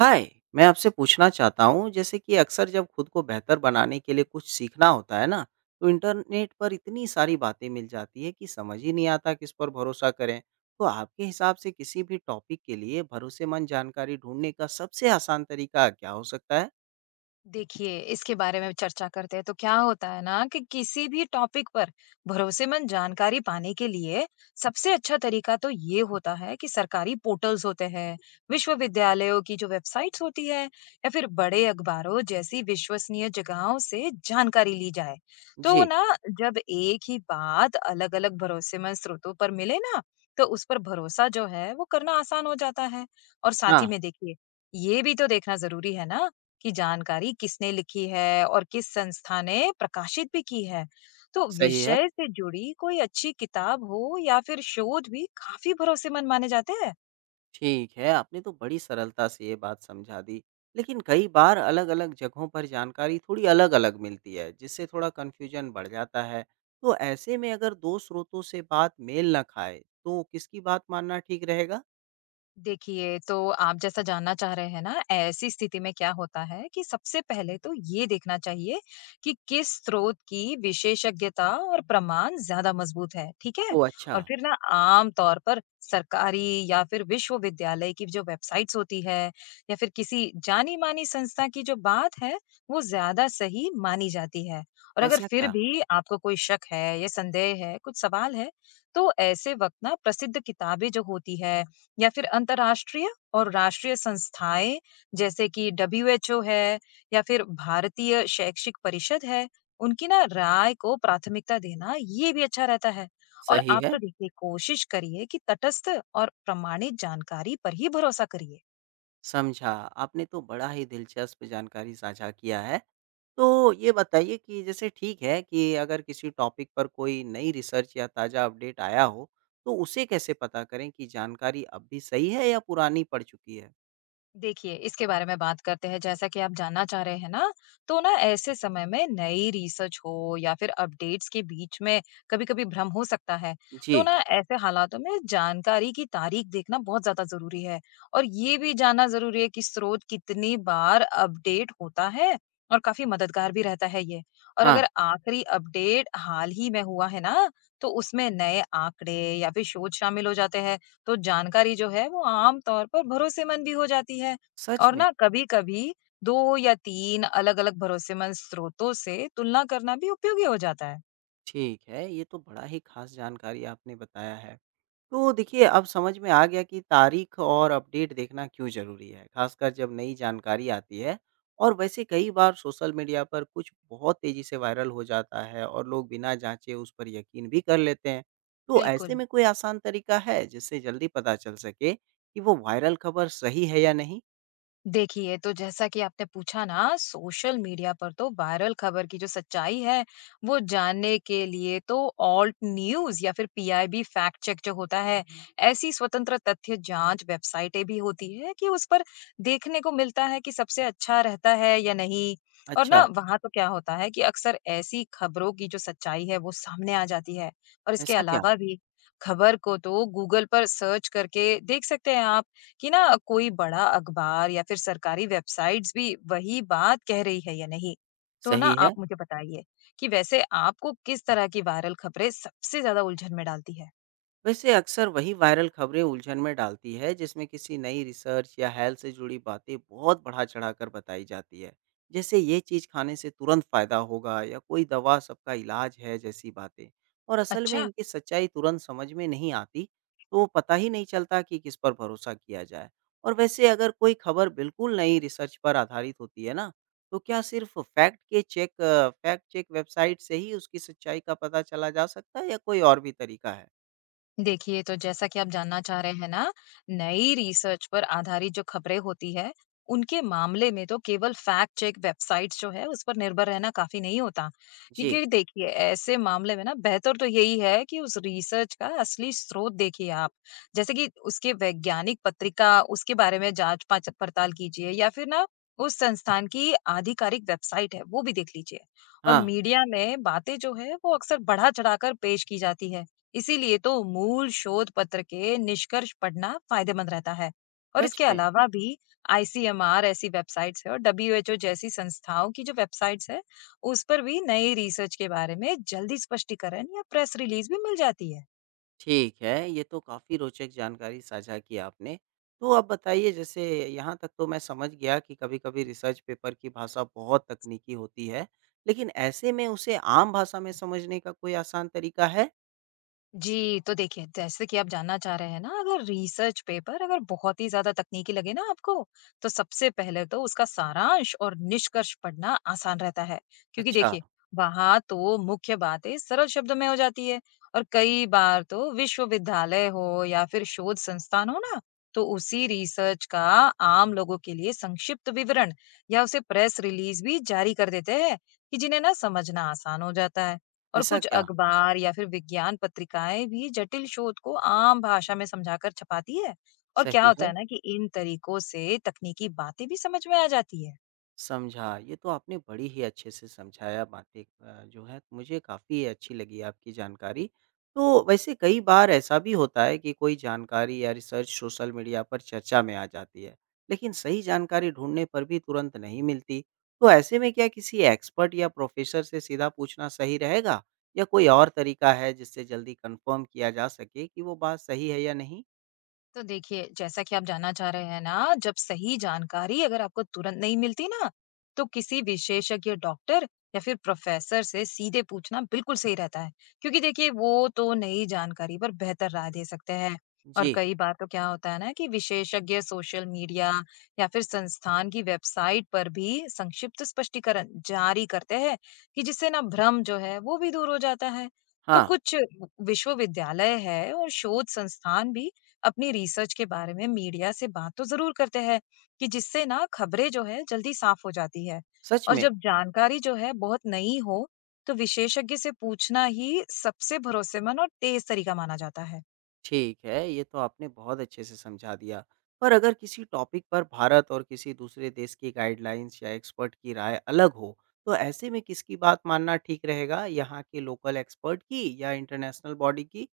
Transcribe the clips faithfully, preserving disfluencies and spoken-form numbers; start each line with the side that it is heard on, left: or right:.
right: हाय। मैं आपसे पूछना चाहता हूँ जैसे कि अक्सर जब खुद को बेहतर बनाने के लिए कुछ सीखना होता है ना, तो इंटरनेट पर इतनी सारी बातें मिल जाती है कि समझ ही नहीं आता किस पर भरोसा करें। तो आपके हिसाब से किसी भी टॉपिक के लिए भरोसेमंद जानकारी ढूंढने का सबसे आसान तरीका क्या हो सकता है?
left: देखिए, इसके बारे में चर्चा करते हैं। तो क्या होता है ना कि किसी भी टॉपिक पर भरोसेमंद जानकारी पाने के लिए सबसे अच्छा तरीका तो ये होता है कि सरकारी पोर्टल्स होते हैं, विश्वविद्यालयों की जो वेबसाइट्स होती है या फिर बड़े अखबारों जैसी विश्वसनीय जगहों से जानकारी ली जाए। तो
right: जी।
left: ना जब एक ही बात अलग-अलग भरोसेमंद स्रोतों पर मिले ना, तो उस पर भरोसा जो है वो करना आसान हो जाता है। और साथ ही
right: हाँ।
left: में देखिए, ये भी तो देखना ज़रूरी है ना की जानकारी किसने लिखी है और किस संस्था ने प्रकाशित भी की है। तो
right: सही है।
left: विषय से जुड़ी कोई अच्छी किताब हो या फिर शोध भी काफ़ी भरोसेमंद माने जाते हैं।
right: ठीक है, आपने तो बड़ी सरलता से ये बात समझा दी। लेकिन कई बार अलग-अलग जगहों पर जानकारी थोड़ी अलग-अलग मिलती है, जिससे थोड़ा कन्फ्यूजन बढ़ जाता है। तो ऐसे में अगर दो स्रोतों से बात मेल ना खाए, तो किसकी बात मानना ठीक रहेगा?
left: देखिए, तो आप जैसा जानना चाह रहे हैं ना, ऐसी स्थिति में क्या होता है कि सबसे पहले तो ये देखना चाहिए कि किस स्रोत की विशेषज्ञता और प्रमाण ज़्यादा मज़बूत है, ठीक है?
right: ओह अच्छा।
left: और फिर ना आम तौर पर सरकारी या फिर विश्वविद्यालय की जो वेबसाइट्स होती है या फिर किसी जानी-मानी संस्था की जो बात है, वो ज़्यादा सही मानी जाती है। और अगर
right: ऐसा
left: फिर
right: क्या?
left: भी आपको कोई शक है या संदेह है, कुछ सवाल है, तो ऐसे वक़्त ना प्रसिद्ध किताबें जो होती है या फिर अंतर्राष्ट्रीय और राष्ट्रीय संस्थाएं जैसे कि डब्ल्यूएचओ है या फिर भारतीय शैक्षिक परिषद है उनकी ना राय को प्राथमिकता देना ये भी अच्छा रहता है। और
right: सही
left: आप
right: है।
left: तो देखिए कोशिश करिए कि तटस्थ और प्रमाणित जानकारी पर ही भरोसा करिए।
right: समझा। आपने तो बड़ा ही दिलचस्प जानकारी साझा किया है। तो ये बताइए कि जैसे ठीक है कि अगर किसी टॉपिक पर कोई नई रिसर्च या ताज़ा अपडेट आया हो, तो उसे कैसे पता करें कि जानकारी अब भी सही है या पुरानी पड़ चुकी है?
left: देखिए इसके बारे में बात करते हैं जैसा कि आप जानना चाह रहे हैं ना, तो ना ऐसे समय में नई रिसर्च हो या फिर अपडेट्स के बीच में कभी कभी भ्रम हो सकता है। तो
right: जी।
left: ना ऐसे हालातों में जानकारी की तारीख देखना बहुत ज्यादा जरूरी है और ये भी जानना जरूरी है कि स्रोत कितनी बार अपडेट होता है और काफी मददगार भी रहता है ये। और
right: हाँ।
left: अगर आखिरी अपडेट हाल ही में हुआ है ना, तो उसमें नए आंकड़े या फिर शोध शामिल हो जाते हैं, तो जानकारी जो है वो आम तौर पर भरोसेमंद भी हो जाती है।
right: सच
left: और
right: में?
left: ना कभी-कभी दो या तीन अलग-अलग भरोसेमंद स्रोतों से तुलना करना भी उपयोगी हो जाता है।
right: ठीक है, ये तो बड़ा ही ख़ास जानकारी आपने बताया है। तो देखिए, अब समझ में आ गया कि तारीख और अपडेट देखना क्यों ज़रूरी है, खासकर जब नई जानकारी आती है। और वैसे कई बार सोशल मीडिया पर कुछ बहुत तेज़ी से वायरल हो जाता है और लोग बिना जाँचे उस पर यकीन भी कर लेते हैं। तो ऐसे
left: बिल्कुल।
right: में कोई आसान तरीका है, जिससे जल्दी पता चल सके कि वो वायरल खबर सही है या नहीं?
left: देखिए तो जैसा कि आपने पूछा ना, सोशल मीडिया पर तो वायरल खबर की जो सच्चाई है वो जानने के लिए तो ऑल्ट न्यूज या फिर पीआईबी फैक्ट चेक जो होता है, ऐसी स्वतंत्र तथ्य जांच वेबसाइटें भी होती है कि उस पर देखने को मिलता है कि सबसे अच्छा रहता है या नहीं। और
right: अच्छा।
left: ना वहां तो क्या होता है कि अक्सर ऐसी खबरों की जो सच्चाई है वो सामने आ जाती है। और इसके
right: ऐसा क्या?
left: अलावा भी खबर को तो गूगल पर सर्च करके देख सकते हैं आप कि ना कोई बड़ा अखबार या फिर सरकारी वेबसाइट्स भी वही बात कह रही है या नहीं। तो ना
right: सही है।
left: आप मुझे बताइए कि वैसे आपको किस तरह की वायरल खबरें सबसे ज्यादा उलझन में डालती है।
right: वैसे अक्सर वही वायरल खबरें उलझन में डालती है जिसमें किसी नई रिसर्च या हेल्थ से जुड़ी बातें बहुत बढ़ा चढ़ाकर बताई जाती है, जैसे ये चीज खाने से तुरंत फायदा होगा या कोई दवा सबका इलाज है जैसी बातें। और असल में
left: अच्छा,
right: इनकी सच्चाई तुरंत समझ में नहीं आती, तो पता ही नहीं चलता कि किस पर भरोसा किया जाए। और वैसे अगर कोई खबर बिल्कुल नई रिसर्च पर आधारित होती है ना, तो क्या सिर्फ फैक्ट के चेक फैक्ट चेक वेबसाइट से ही उसकी सच्चाई का पता चला जा सकता है या कोई और भी तरीका है?
left: देखिए तो जैसा कि आप जानना चाह रहे हैं ना, नई रिसर्च पर आधारित जो खबरें होती है उनके मामले में तो केवल फैक्ट चेक वेबसाइट्स जो है उस पर निर्भर रहना काफी नहीं होता।
right: जी।
left: क्योंकि देखिए ऐसे मामले में ना बेहतर तो यही है कि उस रिसर्च का असली स्रोत देखिए आप, जैसे कि उसके वैज्ञानिक पत्रिका उसके बारे में जांच पाच- पड़ताल कीजिए या फिर ना उस संस्थान की आधिकारिक वेबसाइट है वो भी देख लीजिए। और
right: हाँ।
left: मीडिया में बातें जो है वो अक्सर बढ़ा चढ़ाकर पेश की जाती है, इसीलिए तो मूल शोध पत्र के निष्कर्ष पढ़ना फायदेमंद रहता है। और
right: सच
left: इसके
right: में?
left: अलावा भी आईसीएमआर ऐसी वेबसाइट्स है और डब्ल्यूएचओ जैसी संस्थाओं की जो वेबसाइट्स है, उस पर भी नई रिसर्च के बारे में जल्दी स्पष्टीकरण या प्रेस रिलीज भी मिल जाती है।
right: ठीक है, ये तो काफ़ी रोचक जानकारी साझा की आपने। तो आप बताइए जैसे यहाँ तक तो मैं समझ गया कि कभी-कभी रिसर्च पेपर की भाषा बहुत तकनीकी होती है, लेकिन ऐसे में उसे आम भाषा में समझने का कोई आसान तरीका है?
left: जी, तो देखिए, जैसे कि आप जानना चाह रहे हैं ना, अगर रिसर्च पेपर अगर बहुत ही ज़्यादा तकनीकी लगे ना आपको, तो सबसे पहले तो उसका सारांश और निष्कर्ष पढ़ना आसान रहता है। क्योंकि
right: अच्छा।
left: देखिए, वहाँ तो मुख्य बातें सरल शब्दों में हो जाती है। और कई बार तो विश्वविद्यालय हो या फिर शोध संस्थान हो ना, तो उसी रिसर्च का आम लोगों के लिए संक्षिप्त विवरण या उसे प्रेस रिलीज़ भी जारी कर देते हैं, कि जिन्हें ना समझना आसान हो जाता है। और
right: ऐसा
left: कुछ
right: क्या?
left: अखबार या फिर विज्ञान पत्रिकाएं भी जटिल शोध को आम भाषा में समझाकर छपाती है और क्या
right: सही
left: होता
right: है।
left: है ना कि इन तरीकों से तकनीकी बातें भी समझ में आ जाती है।
right: समझा। ये तो आपने बड़ी ही अच्छे से समझाया बातें अ, जो है मुझे काफ़ी अच्छी लगी आपकी जानकारी। तो वैसे कई बार ऐसा भी होता है कि कोई जानकारी या रिसर्च सोशल मीडिया पर चर्चा में आ जाती है, लेकिन सही जानकारी ढूँढने पर भी तुरंत नहीं मिलती। तो ऐसे में क्या किसी एक्सपर्ट या प्रोफ़ेसर से सीधा पूछना सही रहेगा या कोई और तरीका है जिससे जल्दी कन्फ़र्म किया जा सके कि वो बात सही है या नहीं?
left: तो देखिए जैसा कि आप जानना चाह रहे हैं ना, जब सही जानकारी अगर आपको तुरंत नहीं मिलती ना, तो किसी विशेषज्ञ डॉक्टर या फिर प्रोफेसर से सीधे पूछना बिल्कुल सही रहता है। क्योंकि देखिए वो तो नई जानकारी पर बेहतर राय दे सकते हैं। और
right: जी।
left: कई बार तो क्या होता है ना कि विशेषज्ञ सोशल मीडिया या फिर संस्थान की वेबसाइट पर भी संक्षिप्त स्पष्टीकरण जारी करते हैं कि जिससे ना भ्रम जो है वो भी दूर हो जाता है। तो
right: हाँ।
left: कुछ विश्वविद्यालय है और शोध संस्थान भी अपनी रिसर्च के बारे में मीडिया से बात तो जरूर करते हैं कि जिससे ना खबरें जो है जल्दी साफ हो जाती है।
right: सच
left: और
right: में।
left: जब जानकारी जो है बहुत नई हो, तो विशेषज्ञ से पूछना ही सबसे भरोसेमंद और तेज तरीका माना जाता है।
right: ठीक है, ये तो आपने बहुत अच्छे से समझा दिया। पर अगर किसी टॉपिक पर भारत और किसी दूसरे देश की गाइडलाइंस या एक्सपर्ट की राय अलग हो, तो ऐसे में किसकी बात मानना ठीक रहेगा? यहाँ के लोकल एक्सपर्ट की या इंटरनेशनल बॉडी की?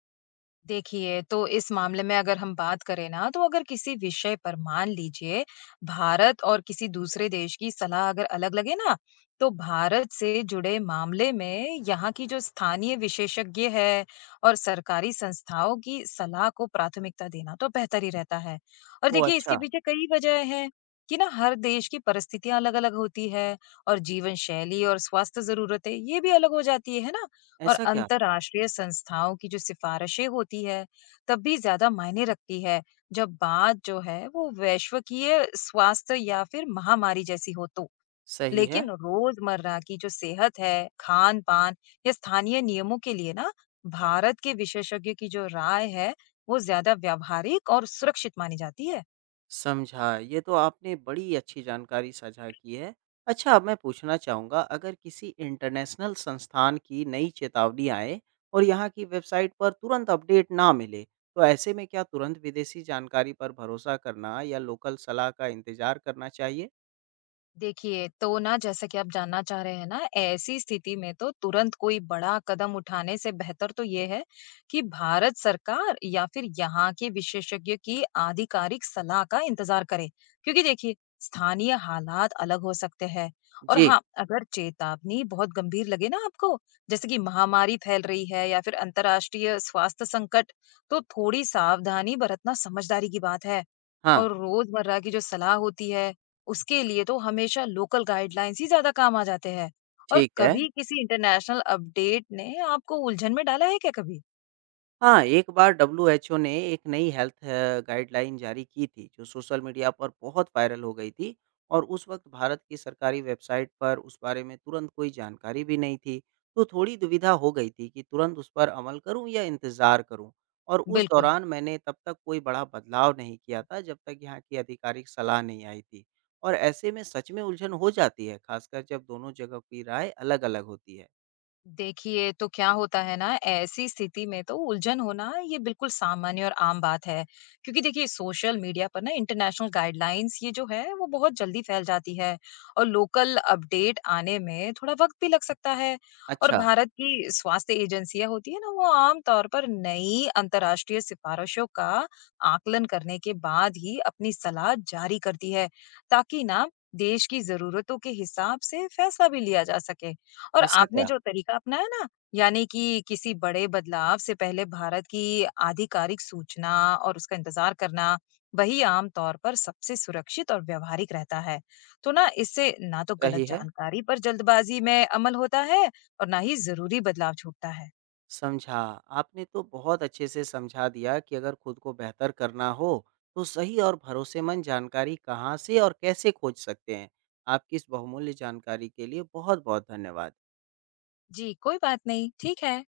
left: देखिए, तो इस मामले में अगर हम बात करें ना, तो अगर किसी विषय पर मान लीजिए भारत और किसी दूसरे देश की सलाह अगर अलग लगे ना, तो भारत से जुड़े मामले में यहाँ की जो स्थानीय विशेषज्ञ है और सरकारी संस्थाओं की सलाह को प्राथमिकता देना तो बेहतर ही रहता है। और
right: ओह
left: देखिए
right: अच्छा।
left: इसके पीछे कई वजह हैं कि ना हर देश की परिस्थितियां अलग-अलग होती है और जीवन शैली और स्वास्थ्य जरूरतें ये भी अलग हो जाती है है ना? और
right: ऐसा क्या?
left: अंतर्राष्ट्रीय संस्थाओं की जो सिफारिशें होती है, तब भी ज़्यादा मायने रखती है, जब बात जो है वो वैश्वकीय स्वास्थ्य या फिर महामारी जैसी हो तो।
right: सही है।
left: लेकिन रोज़मर्रा की जो सेहत है, खान-पान या स्थानीय नियमों के लिए ना, भारत के विशेषज्ञ की जो राय है, वो ज़्यादा व्यावहारिक और सुरक्षित मानी जाती है।
right: समझा। ये तो आपने बड़ी अच्छी जानकारी साझा की है। अच्छा, अब मैं पूछना चाहूँगा, अगर किसी इंटरनेशनल संस्थान की नई चेतावनी आए और यहाँ की वेबसाइट पर तुरंत अपडेट ना मिले, तो ऐसे में क्या तुरंत विदेशी जानकारी पर भरोसा करना या लोकल सलाह का इंतज़ार करना चाहिए?
left: देखिए, तो ना जैसा कि आप जानना चाह रहे हैं ना, ऐसी स्थिति में तो तुरंत कोई बड़ा कदम उठाने से बेहतर तो ये है कि भारत सरकार या फिर यहाँ के विशेषज्ञ की आधिकारिक सलाह का इंतज़ार करें। क्योंकि देखिए, स्थानीय हालात अलग हो सकते हैं। और
right: जी।
left: हाँ, अगर चेतावनी बहुत गंभीर लगे ना आपको, जैसे कि महामारी फैल रही है या फिर अंतर्राष्ट्रीय स्वास्थ्य संकट, तो थोड़ी सावधानी बरतना समझदारी की बात है।
right: हाँ।
left: और रोज़मर्रा की जो सलाह होती है, उसके लिए तो हमेशा लोकल गाइडलाइंस ही ज्यादा काम आ जाते हैं। और
right: ठीक है।
left: कभी किसी इंटरनेशनल अपडेट ने आपको उलझन में डाला है क्या कभी?
right: हाँ, एक बार डब्ल्यू एच ओ ने एक नई हेल्थ अ, गाइडलाइन जारी की थी, जो सोशल मीडिया पर बहुत वायरल हो गई थी और उस वक्त भारत की सरकारी वेबसाइट पर उस बारे में तुरंत कोई जानकारी भी नहीं थी। तो थोड़ी दुविधा हो गई थी कि तुरंत उस पर अमल करूँ या इंतज़ार करूँ। और उस
left: बिल्कुल।
right: दौरान मैंने तब तक कोई बड़ा बदलाव नहीं किया था, जब तक यहाँ की आधिकारिक सलाह नहीं आई थी। और ऐसे में सच में उलझन हो जाती है, खासकर जब दोनों जगह की राय अलग-अलग होती है।
left: देखिए, तो क्या होता है ना, ऐसी स्थिति में तो उलझन होना ये बिल्कुल सामान्य और आम बात है। क्योंकि देखिए सोशल मीडिया पर ना इंटरनेशनल गाइडलाइंस ये जो है वो बहुत जल्दी फैल जाती है और लोकल अपडेट आने में थोड़ा वक़्त भी लग सकता है। और
right: अच्छा।
left: भारत की स्वास्थ्य एजेंसियाँ होती है ना, वो आम तौर पर नई अंतर्राष्ट्रीय सिफ़ारिशों का आकलन करने के बाद ही अपनी सलाह जारी करती है, ताकि ना देश की ज़रूरतों के हिसाब से फैसला भी लिया जा सके। और
right: ऐसा
left: आपने
right: क्या?
left: जो तरीका अपनाया ना, यानी कि किसी बड़े बदलाव से पहले भारत की आधिकारिक सूचना और उसका इंतजार करना, वही आम तौर पर सबसे सुरक्षित और व्यावहारिक रहता है। तो ना इससे ना तो गलत
right: सही है।
left: जानकारी पर जल्दबाजी में अमल होता है और ना ही ज़रूरी बदलाव छूटता है।
right: समझा। आपने तो बहुत अच्छे से समझा दिया कि अगर खुद को बेहतर करना हो तो सही और भरोसेमंद जानकारी कहाँ से और कैसे खोज सकते हैं। आपकी इस बहुमूल्य जानकारी के लिए बहुत बहुत धन्यवाद।
left: जी, कोई बात नहीं, ठीक है।